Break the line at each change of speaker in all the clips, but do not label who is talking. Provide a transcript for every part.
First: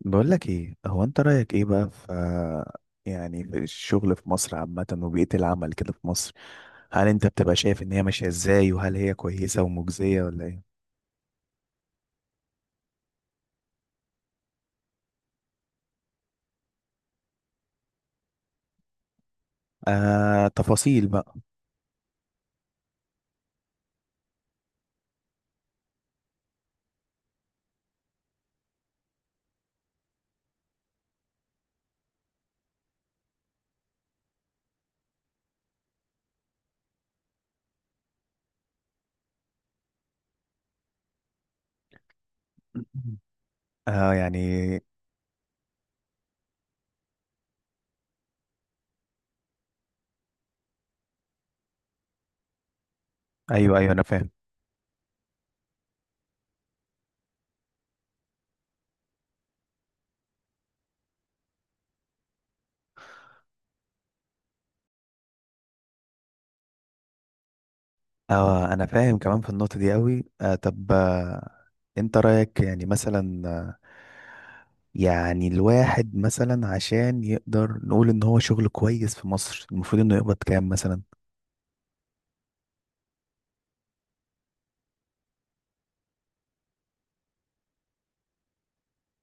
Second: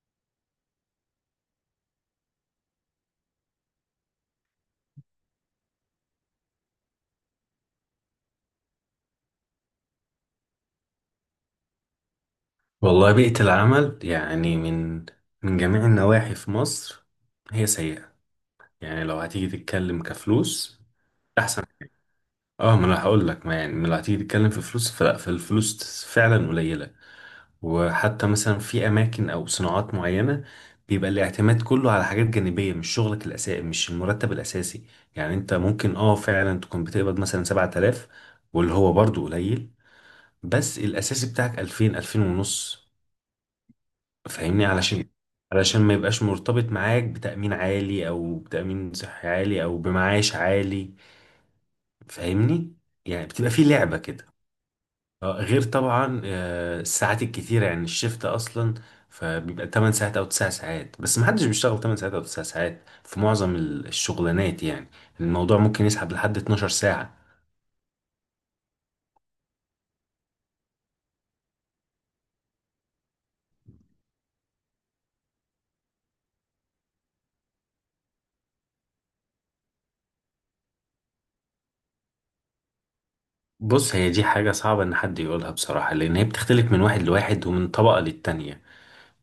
بقول لك ايه؟ هو انت رأيك ايه بقى في في الشغل في مصر عامة، وبيئة العمل كده في مصر؟ هل انت بتبقى شايف ان هي ماشية ازاي؟ وهل هي كويسة ومجزية ولا ايه؟
والله بيئة العمل يعني من جميع النواحي في مصر هي سيئة. يعني لو هتيجي تتكلم
آه،
كفلوس
تفاصيل بقى.
أحسن. اه ما انا هقول لك ما يعني ما لو هتيجي تتكلم في فلوس فالفلوس فعلا قليلة. وحتى مثلا في أماكن أو صناعات معينة، بيبقى الاعتماد كله على حاجات جانبية، مش شغلك الأساسي، مش المرتب الأساسي. يعني أنت ممكن فعلا تكون بتقبض مثلا 7000، واللي هو برضه قليل، بس الأساسي بتاعك 2000، 2000 ونص.
آه،
فاهمني؟
يعني.
علشان ما يبقاش مرتبط معاك بتأمين عالي، او بتأمين صحي عالي، او بمعاش عالي. فاهمني؟ يعني بتبقى في
ايوه، ايوه،
لعبة
انا
كده.
فاهم.
غير طبعا الساعات الكتيرة، يعني الشفت اصلا فبيبقى 8 ساعات او 9 ساعات، بس ما حدش بيشتغل 8 ساعات او 9 ساعات في معظم الشغلانات، يعني الموضوع ممكن يسحب لحد 12 ساعة.
اه، انا فاهم كمان في النقطة دي قوي. آه، طب، انت رأيك يعني مثلا، يعني الواحد مثلا عشان يقدر نقول ان هو شغل كويس في مصر، المفروض انه يقبض كام مثلا؟
بص، هي دي حاجة صعبة ان حد يقولها بصراحة، لان هي بتختلف من واحد لواحد، ومن طبقة للتانية.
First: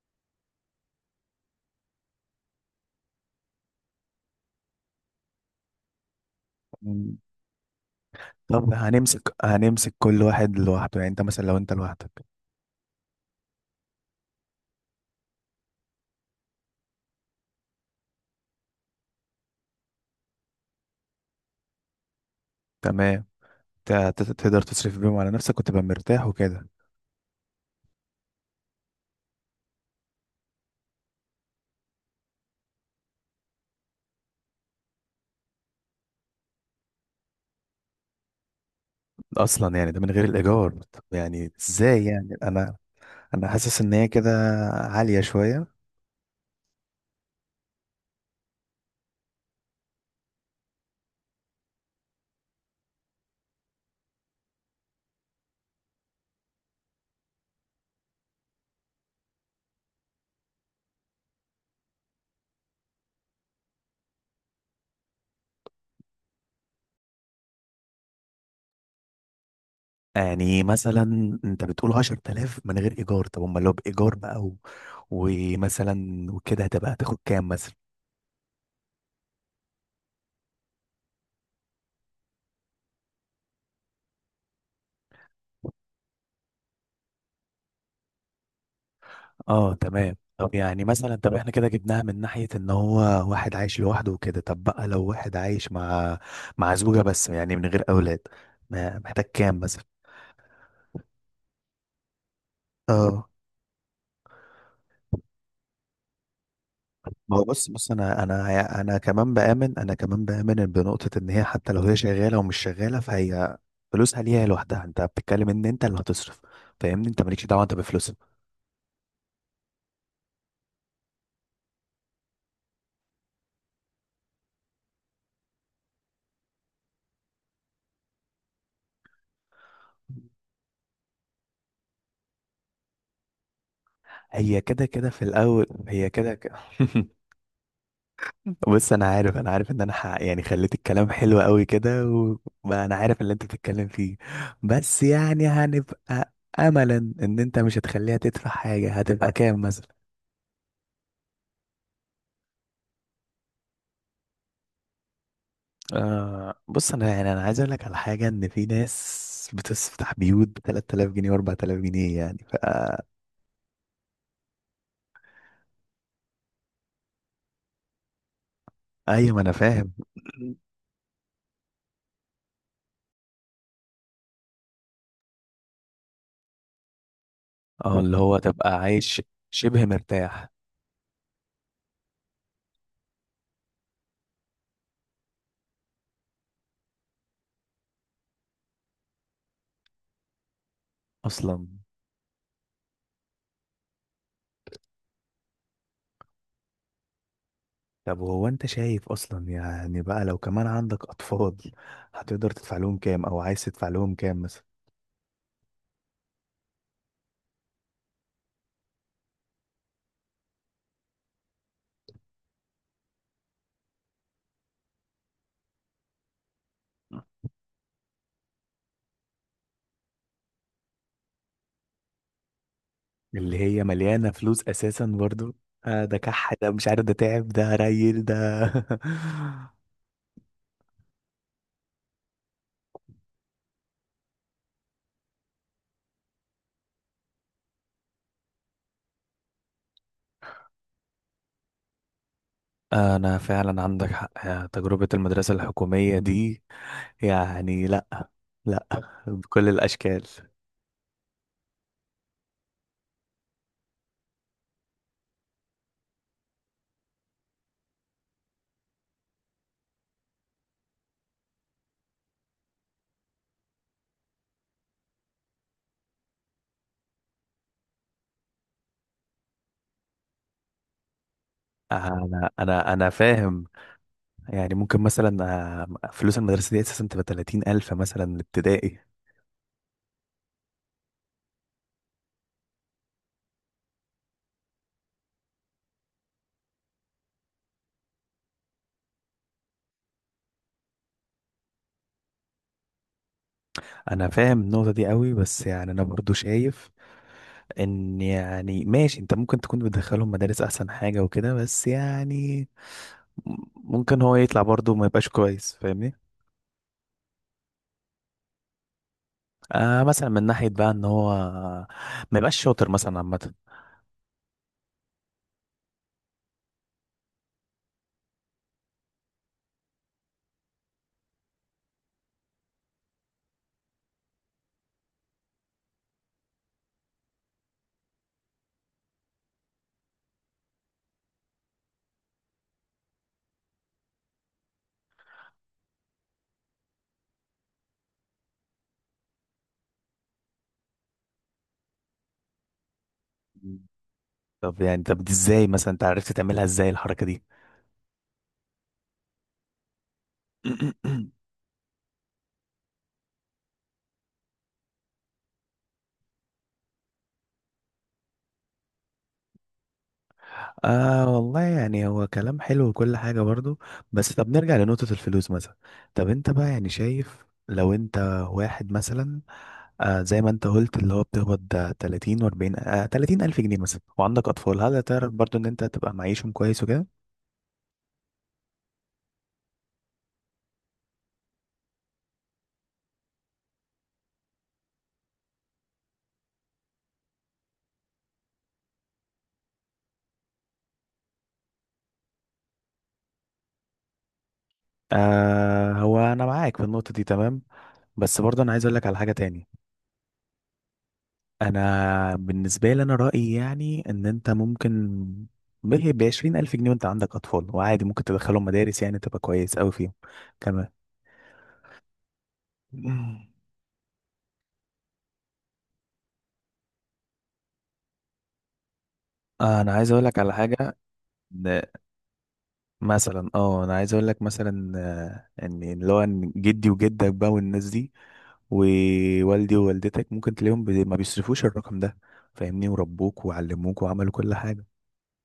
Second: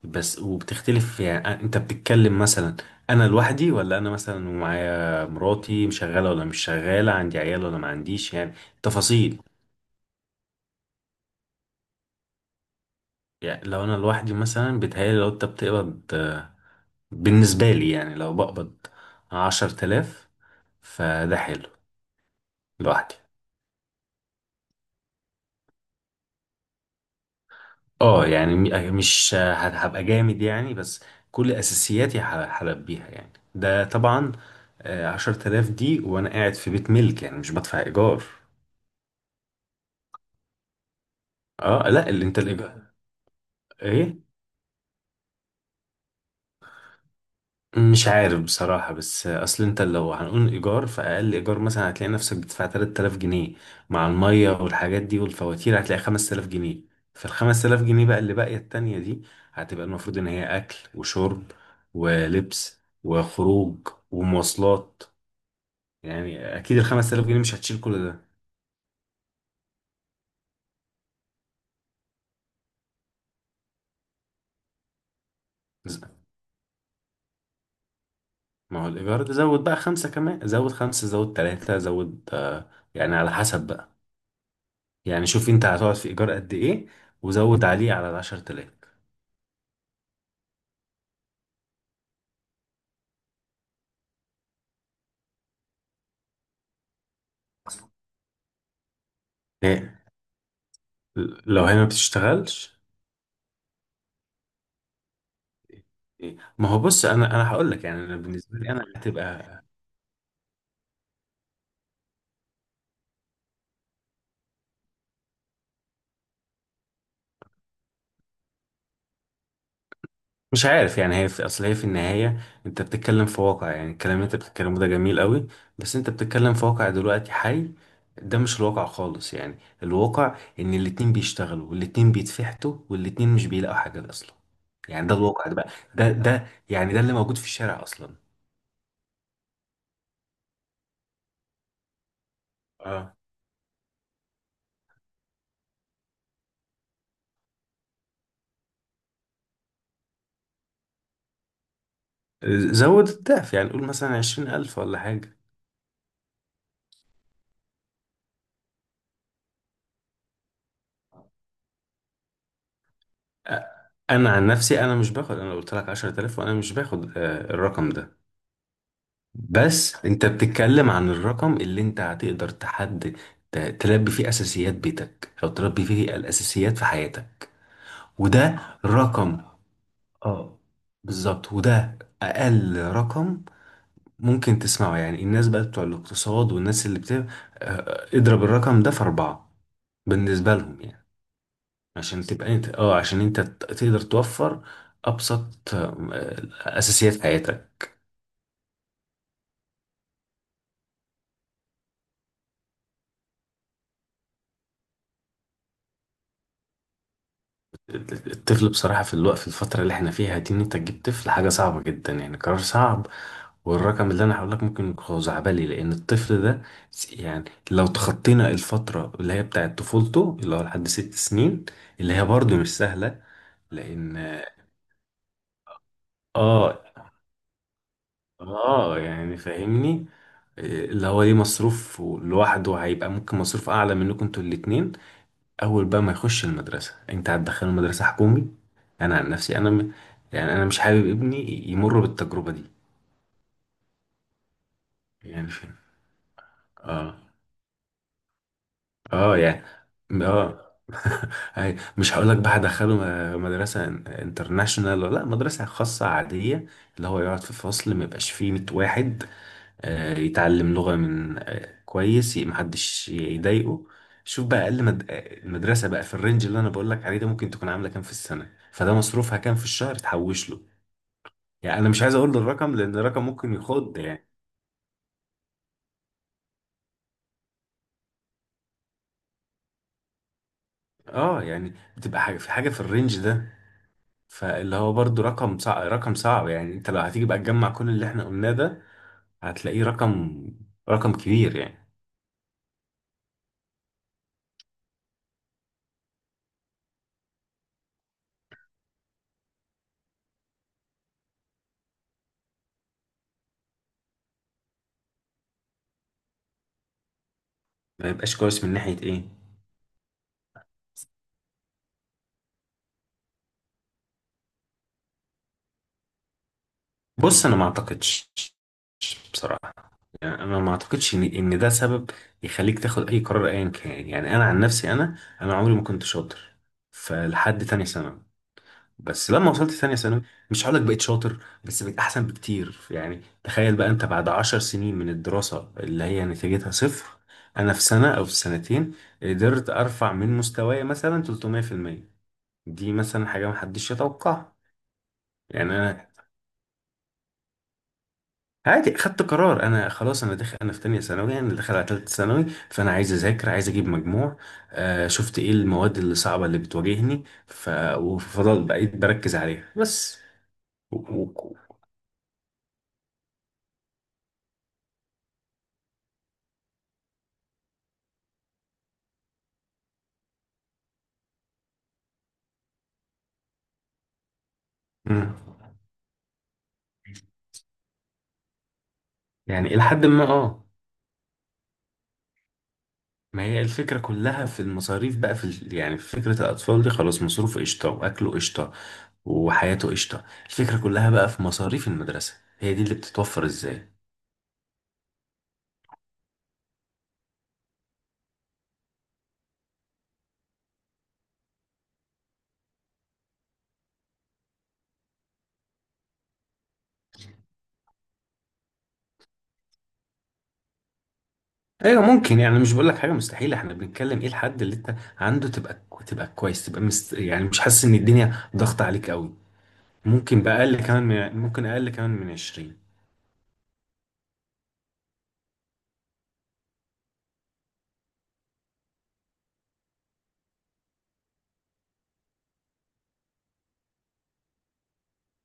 بس وبتختلف يعني، انت بتتكلم مثلا انا لوحدي، ولا انا مثلا ومعايا مراتي مشغله، ولا مش شغاله، عندي عيال ولا ما عنديش؟ يعني
طب، هنمسك
تفاصيل.
هنمسك كل واحد لوحده، يعني انت مثلا لو انت لوحدك.
يعني لو انا لوحدي مثلا بيتهيألي، لو انت بتقبض بالنسبه لي يعني، لو بقبض 10 تلاف فده حلو. لوحدي.
تمام. تقدر تصرف بيهم على نفسك وتبقى مرتاح وكده.
اه يعني، مش هبقى جامد يعني، بس كل اساسياتي هلبيها يعني، ده طبعا. عشر تلاف دي وانا قاعد في بيت ملك، يعني مش بدفع ايجار.
اصلا يعني ده من غير الايجار؟ طب يعني
اه
ازاي؟
لا، اللي
يعني
انت،
انا،
الايجار،
انا حاسس ان هي
ايه،
كده عالية شوية.
مش عارف بصراحة. بس اصل انت لو هنقول ايجار، فاقل ايجار مثلا هتلاقي نفسك بتدفع 3000 جنيه. مع المية والحاجات دي والفواتير هتلاقي 5000 جنيه. فال 5000 جنيه بقى اللي باقية التانية دي، هتبقى المفروض ان هي اكل وشرب، ولبس، وخروج، ومواصلات. يعني اكيد ال 5000 جنيه مش هتشيل كل ده.
يعني مثلا انت بتقول 10000 من غير ايجار؟ طب امال لو بايجار بقى، و...
ز-
ومثلا وكده هتبقى هتاخد كام؟
ما هو الايجار ده زود بقى خمسة، كمان زود خمسة، زود تلاتة، زود يعني على حسب بقى. يعني شوف انت هتقعد في ايجار قد ايه وزود عليه على ال10 تلاف.
اه، تمام. طب يعني مثلا، طب احنا كده جبناها من ناحية ان هو واحد عايش لوحده وكده، طب بقى لو واحد عايش مع زوجة بس، يعني من غير اولاد، محتاج كام مثلا؟
إيه؟ لو هي ما بتشتغلش.
اه،
إيه؟ ما هو بص، انا
ما هو
انا
بص
هقول لك،
بص،
يعني انا
انا
بالنسبه لي
انا
انا
انا كمان
هتبقى،
بآمن، بنقطة ان هي حتى لو هي شغالة ومش شغالة، فهي فلوسها ليها لوحدها. انت بتتكلم ان انت اللي هتصرف، فاهمني؟ انت مالكش دعوة انت بفلوسها.
مش عارف يعني. هي في اصل، هي في النهايه انت بتتكلم في واقع، يعني الكلام اللي انت بتتكلمه ده جميل قوي، بس انت بتتكلم في واقع دلوقتي حي. ده مش الواقع خالص يعني. الواقع ان الاتنين بيشتغلوا، والاتنين بيتفحتوا، والاتنين مش بيلاقوا حاجه اصلا.
هي كده
يعني
كده
ده
في
الواقع، ده
الاول،
بقى
هي
ده
كده
ده
كده.
يعني، ده اللي موجود في الشارع اصلا.
بص، انا عارف ان انا، يعني خليت الكلام حلو قوي كده، وبقى انا
اه،
عارف اللي انت بتتكلم فيه. بس يعني هنبقى، املا ان انت مش هتخليها تدفع حاجه، هتبقى كام مثلا؟
زود الضعف يعني، قول مثلا 20 ألف ولا حاجة.
آه، بص، انا يعني انا عايز اقول لك على حاجه، ان في ناس بتفتح بيوت ب 3000 جنيه و4000 جنيه، يعني ف...
أ- أنا عن نفسي أنا مش باخد. أنا قلت لك 10 آلاف، وأنا مش باخد الرقم ده.
ايوه، ما انا فاهم.
بس أنت بتتكلم عن الرقم اللي أنت هتقدر تحد، تلبي فيه أساسيات بيتك، أو تلبي فيه الأساسيات في حياتك.
اه، اللي هو
وده
تبقى عايش
رقم.
شبه مرتاح
اه، بالظبط، وده أقل رقم ممكن تسمعه. يعني الناس بقى بتوع الاقتصاد، والناس اللي بت آه، اضرب الرقم ده في 4، بالنسبة لهم يعني.
اصلا.
عشان تبقى انت، عشان انت تقدر توفر ابسط اساسيات حياتك.
طب وهو انت شايف اصلا يعني بقى، لو كمان عندك اطفال، هتقدر تدفع لهم كام، او عايز تدفع لهم كام مثلا؟
الطفل بصراحه، في الفتره اللي احنا فيها دي، ان انت تجيب طفل حاجه صعبه جدا، يعني قرار صعب. والرقم اللي انا هقول لك ممكن يكون خزعبلي، لان الطفل ده، يعني لو تخطينا الفتره اللي هي بتاعه طفولته، اللي هو لحد 6 سنين، اللي هي برضه مش سهله،
اللي هي مليانة
لان
فلوس اساسا برضو. آه، ده كح، ده
اه
مش عارف، ده تعب، ده ريل، ده.
اه يعني فاهمني. اللي هو ليه مصروف لوحده، هيبقى ممكن مصروف اعلى منكم انتوا الاتنين. اول بقى ما يخش المدرسه، انت هتدخله مدرسه حكومي. انا عن نفسي، يعني انا مش حابب ابني يمر بالتجربه دي،
انا فعلا عندك حق. آه، تجربة
يعني
المدرسة
فاهم.
الحكومية دي،
اه.
يعني لا، لا،
اه يعني.
بكل الاشكال.
اه. مش هقول لك بقى هدخله مدرسه انترناشونال ولا لا، مدرسه خاصه عاديه، اللي هو يقعد في فصل ما يبقاش فيه 100 واحد، يتعلم لغة من كويس، محدش يضايقه. شوف بقى أقل مد... آه، المدرسة بقى في الرينج اللي أنا بقولك عليه ده، ممكن تكون عاملة كام في السنة، فده مصروفها كام في الشهر تحوش له. يعني أنا مش عايز أقول
انا
الرقم،
انا
لأن
انا
الرقم ممكن
فاهم.
يخض يعني.
يعني ممكن مثلا، فلوس المدرسة دي اساسا تبقى 30 الف مثلا الابتدائي.
اه يعني، بتبقى حاجة في الرينج ده. فاللي هو برضو رقم صعب، رقم صعب يعني. انت لو هتيجي بقى تجمع كل اللي احنا قلناه ده، هتلاقيه رقم كبير يعني.
انا فاهم النقطه دي قوي، بس يعني انا برضو شايف ان يعني ماشي، انت ممكن تكون بتدخلهم مدارس احسن حاجه وكده، بس يعني ممكن هو يطلع برضو ما يبقاش كويس، فاهمني؟
ما يبقاش كويس من ناحية ايه؟
آه، مثلا من ناحيه بقى، ان هو ما يبقاش شاطر مثلا عامه.
بص، انا ما اعتقدش بصراحة. انا ما اعتقدش ان ده سبب يخليك تاخد اي قرار ايا كان. يعني انا عن نفسي، انا عمري ما كنت شاطر، فلحد تانية ثانوي. بس لما وصلت تانية ثانوي، مش هقولك بقيت شاطر، بس بقيت احسن بكتير. يعني تخيل بقى، انت بعد 10 سنين من الدراسة اللي هي نتيجتها صفر، انا في سنة او في سنتين قدرت ارفع من مستواي مثلا 300%. دي مثلا حاجة محدش يتوقعها.
طب يعني، طب دي ازاي؟
يعني
مثلا انت
انا
عرفت تعملها ازاي الحركه دي؟
عادي خدت قرار. انا خلاص انا داخل، انا في تانية ثانوي، انا داخل على تالتة ثانوي. فانا عايز اذاكر، عايز اجيب مجموع. آه شفت ايه المواد اللي صعبة، اللي بتواجهني وفضل بقيت بركز عليها بس. و...
آه،
و...
والله يعني هو كلام حلو وكل حاجة برضو، بس طب نرجع لنقطة الفلوس مثلا. طب انت بقى يعني شايف، لو انت واحد مثلا، آه زي ما انت قلت اللي هو بتقبض، آه، 30 و40، آه 30 الف جنيه مثلا، وعندك اطفال، هل تعرف
مم.
برضو ان انت تبقى معيشهم كويس وكده؟
يعني الى حد ما، اه. ما هي الفكرة كلها في المصاريف بقى، يعني في فكرة الاطفال دي، خلاص مصروفه قشطة، واكله قشطة، وحياته قشطة. الفكرة كلها بقى في مصاريف المدرسة. هي دي اللي بتتوفر ازاي.
آه، هو انا معاك في النقطة دي تمام، بس برضو انا عايز اقول لك على حاجة تاني. انا بالنسبة لي انا رأيي يعني ان انت ممكن ب 20 الف جنيه، وانت عندك اطفال وعادي، ممكن تدخلهم مدارس، يعني تبقى كويس قوي فيهم كمان.
ايوه، ممكن يعني. مش بقول لك حاجه مستحيله. احنا بنتكلم ايه الحد اللي انت عنده تبقى كويس، تبقى يعني مش حاسس ان الدنيا ضغط عليك قوي.
آه، انا عايز اقول لك
ممكن
على
بأقل
حاجه،
كمان ممكن
إن،
اقل كمان من 20.
مثلا، اه انا عايز اقول لك مثلا، ان اللي هو إن جدي وجدك بقى، والناس دي، ووالدي ووالدتك، ممكن تلاقيهم ما بيصرفوش الرقم ده، فاهمني؟ وربوك وعلموك وعملوا كل حاجة،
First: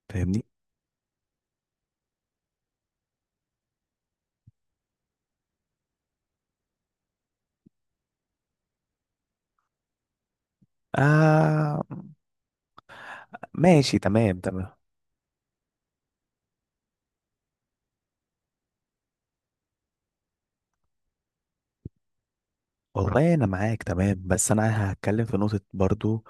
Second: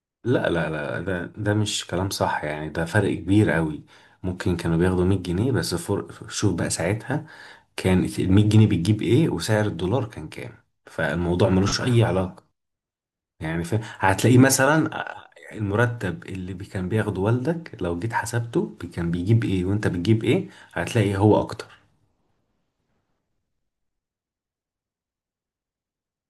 فاهمني؟
لا لا لا، ده مش كلام صح. يعني ده فرق كبير قوي. ممكن كانوا بياخدوا 100 جنيه بس. شوف بقى ساعتها كان ال 100 جنيه بتجيب ايه، وسعر الدولار كان كام؟ فالموضوع
آه،
ملوش اي علاقه يعني.
ماشي،
هتلاقيه
تمام تمام.
مثلا المرتب اللي كان بياخده والدك، لو جيت حسبته كان بيجيب ايه وانت بتجيب ايه، هتلاقي هو اكتر.
والله انا معاك تمام، بس انا هتكلم في نقطة برضو.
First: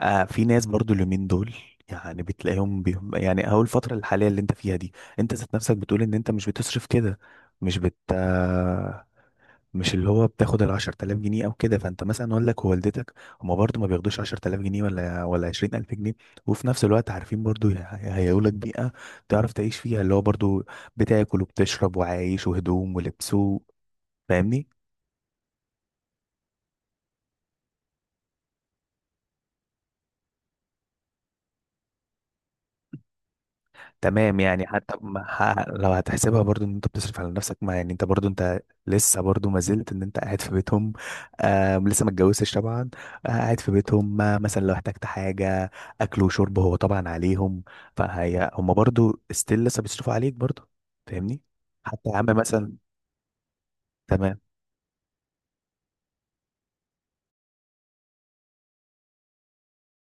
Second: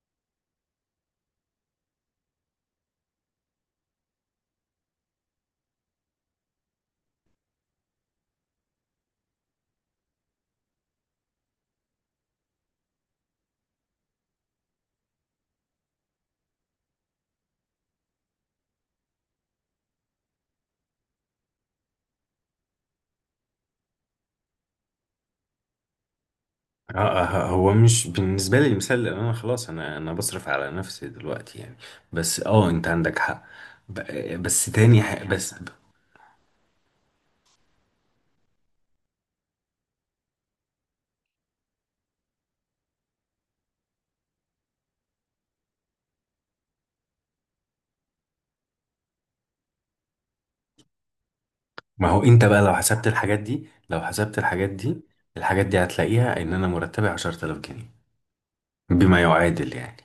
آه، في ناس برضو اليومين دول، يعني بتلاقيهم بيهم، يعني اهو الفترة الحالية اللي انت فيها دي، انت ذات نفسك بتقول ان انت مش بتصرف كده، مش بت مش اللي هو بتاخد ال 10000 جنيه او كده. فانت مثلا والدك ووالدتك هما برضو ما بياخدوش 10000 جنيه، ولا 20000 جنيه، وفي نفس الوقت عارفين برضو، هيهيئوا لك بيئة تعرف تعيش فيها، اللي هو برضو بتاكل وبتشرب وعايش، وهدوم ولبس فاهمني؟
هو مش بالنسبة لي المثال، لأن أنا خلاص، أنا أنا بصرف على نفسي دلوقتي يعني. بس أنت عندك حق.
تمام
بس
يعني، حتى
تاني،
ما
بس،
ح- لو هتحسبها برضو ان انت بتصرف على نفسك، ما يعني انت برضو انت لسه برضو ما زلت ان انت قاعد في بيتهم. آه، لسه ما اتجوزتش طبعا، آه قاعد في بيتهم، ما مثلا لو احتجت حاجة اكل وشرب هو طبعا عليهم. فهي هم برضو ستيل لسه بيصرفوا عليك برضو، فاهمني؟
ما
حتى يا
هو
عم
أنت بقى لو
مثلا.
حسبت الحاجات دي لو حسبت
تمام.
الحاجات دي الحاجات دي هتلاقيها إن أنا مرتبي 10000 جنيه، بما يعادل يعني.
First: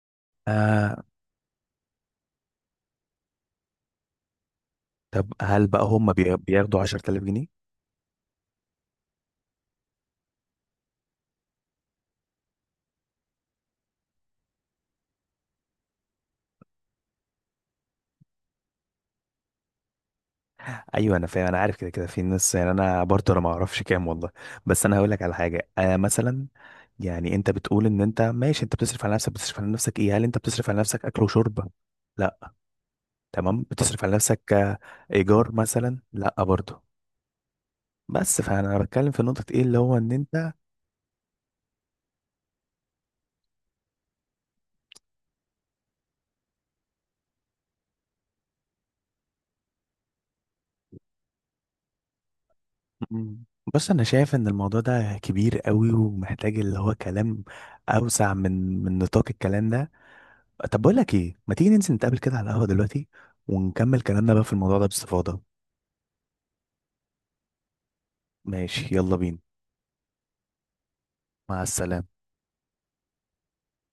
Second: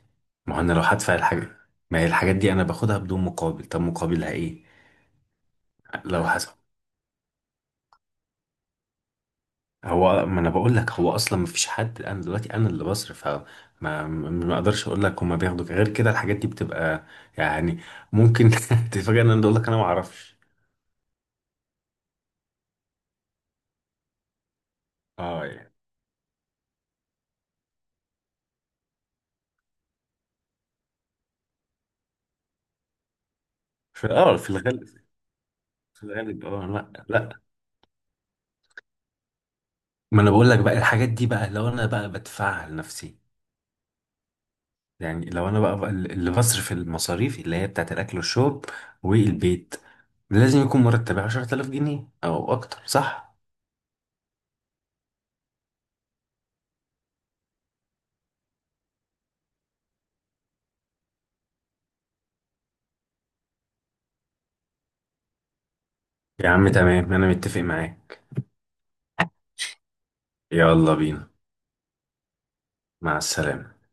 ما هو أنا لو
آه،
هدفع الحاجة، ما هي الحاجات دي أنا باخدها بدون مقابل، طب مقابلها إيه؟
طب هل بقى هم
لو حسب،
بياخدوا 10000 جنيه؟
هو ما انا بقول لك هو اصلا ما فيش حد. انا دلوقتي انا اللي بصرف، فما ما اقدرش اقول لك هما بياخدوا غير كده. الحاجات دي بتبقى يعني، ممكن تتفاجئ ان انا اقول لك انا ما اعرفش.
ايوه، انا فاهم، انا عارف، كده كده في ناس، يعني انا برضه، ما اعرفش كام والله، بس انا هقول لك على
اه
حاجه.
يعني،
آه، مثلا يعني انت بتقول ان انت ماشي انت بتصرف على نفسك، بتصرف على نفسك ايه؟ هل انت بتصرف على نفسك اكل وشرب؟ لا. تمام، بتصرف على
في
نفسك، آه،
الغالب.
ايجار مثلا؟
في
لا
الغالب، اه،
برضه.
لا لا.
بس فانا بتكلم في نقطه، ايه اللي هو ان
ما انا بقول
انت...
لك بقى الحاجات دي، بقى لو انا بقى بدفعها لنفسي، يعني لو انا بقى اللي بصرف المصاريف اللي هي بتاعت الاكل والشرب والبيت، لازم يكون مرتبي 10000 جنيه او اكتر، صح؟
مم. بص، انا شايف ان الموضوع ده كبير قوي، ومحتاج اللي هو كلام اوسع من نطاق الكلام ده. طب بقول لك ايه، ما تيجي ننزل نتقابل كده على القهوه دلوقتي، ونكمل كلامنا بقى في الموضوع ده باستفاضه.
يا عم تمام، انا متفق معاك.
ماشي، يلا بينا.
يلا بينا.
مع السلامة.
مع السلامة.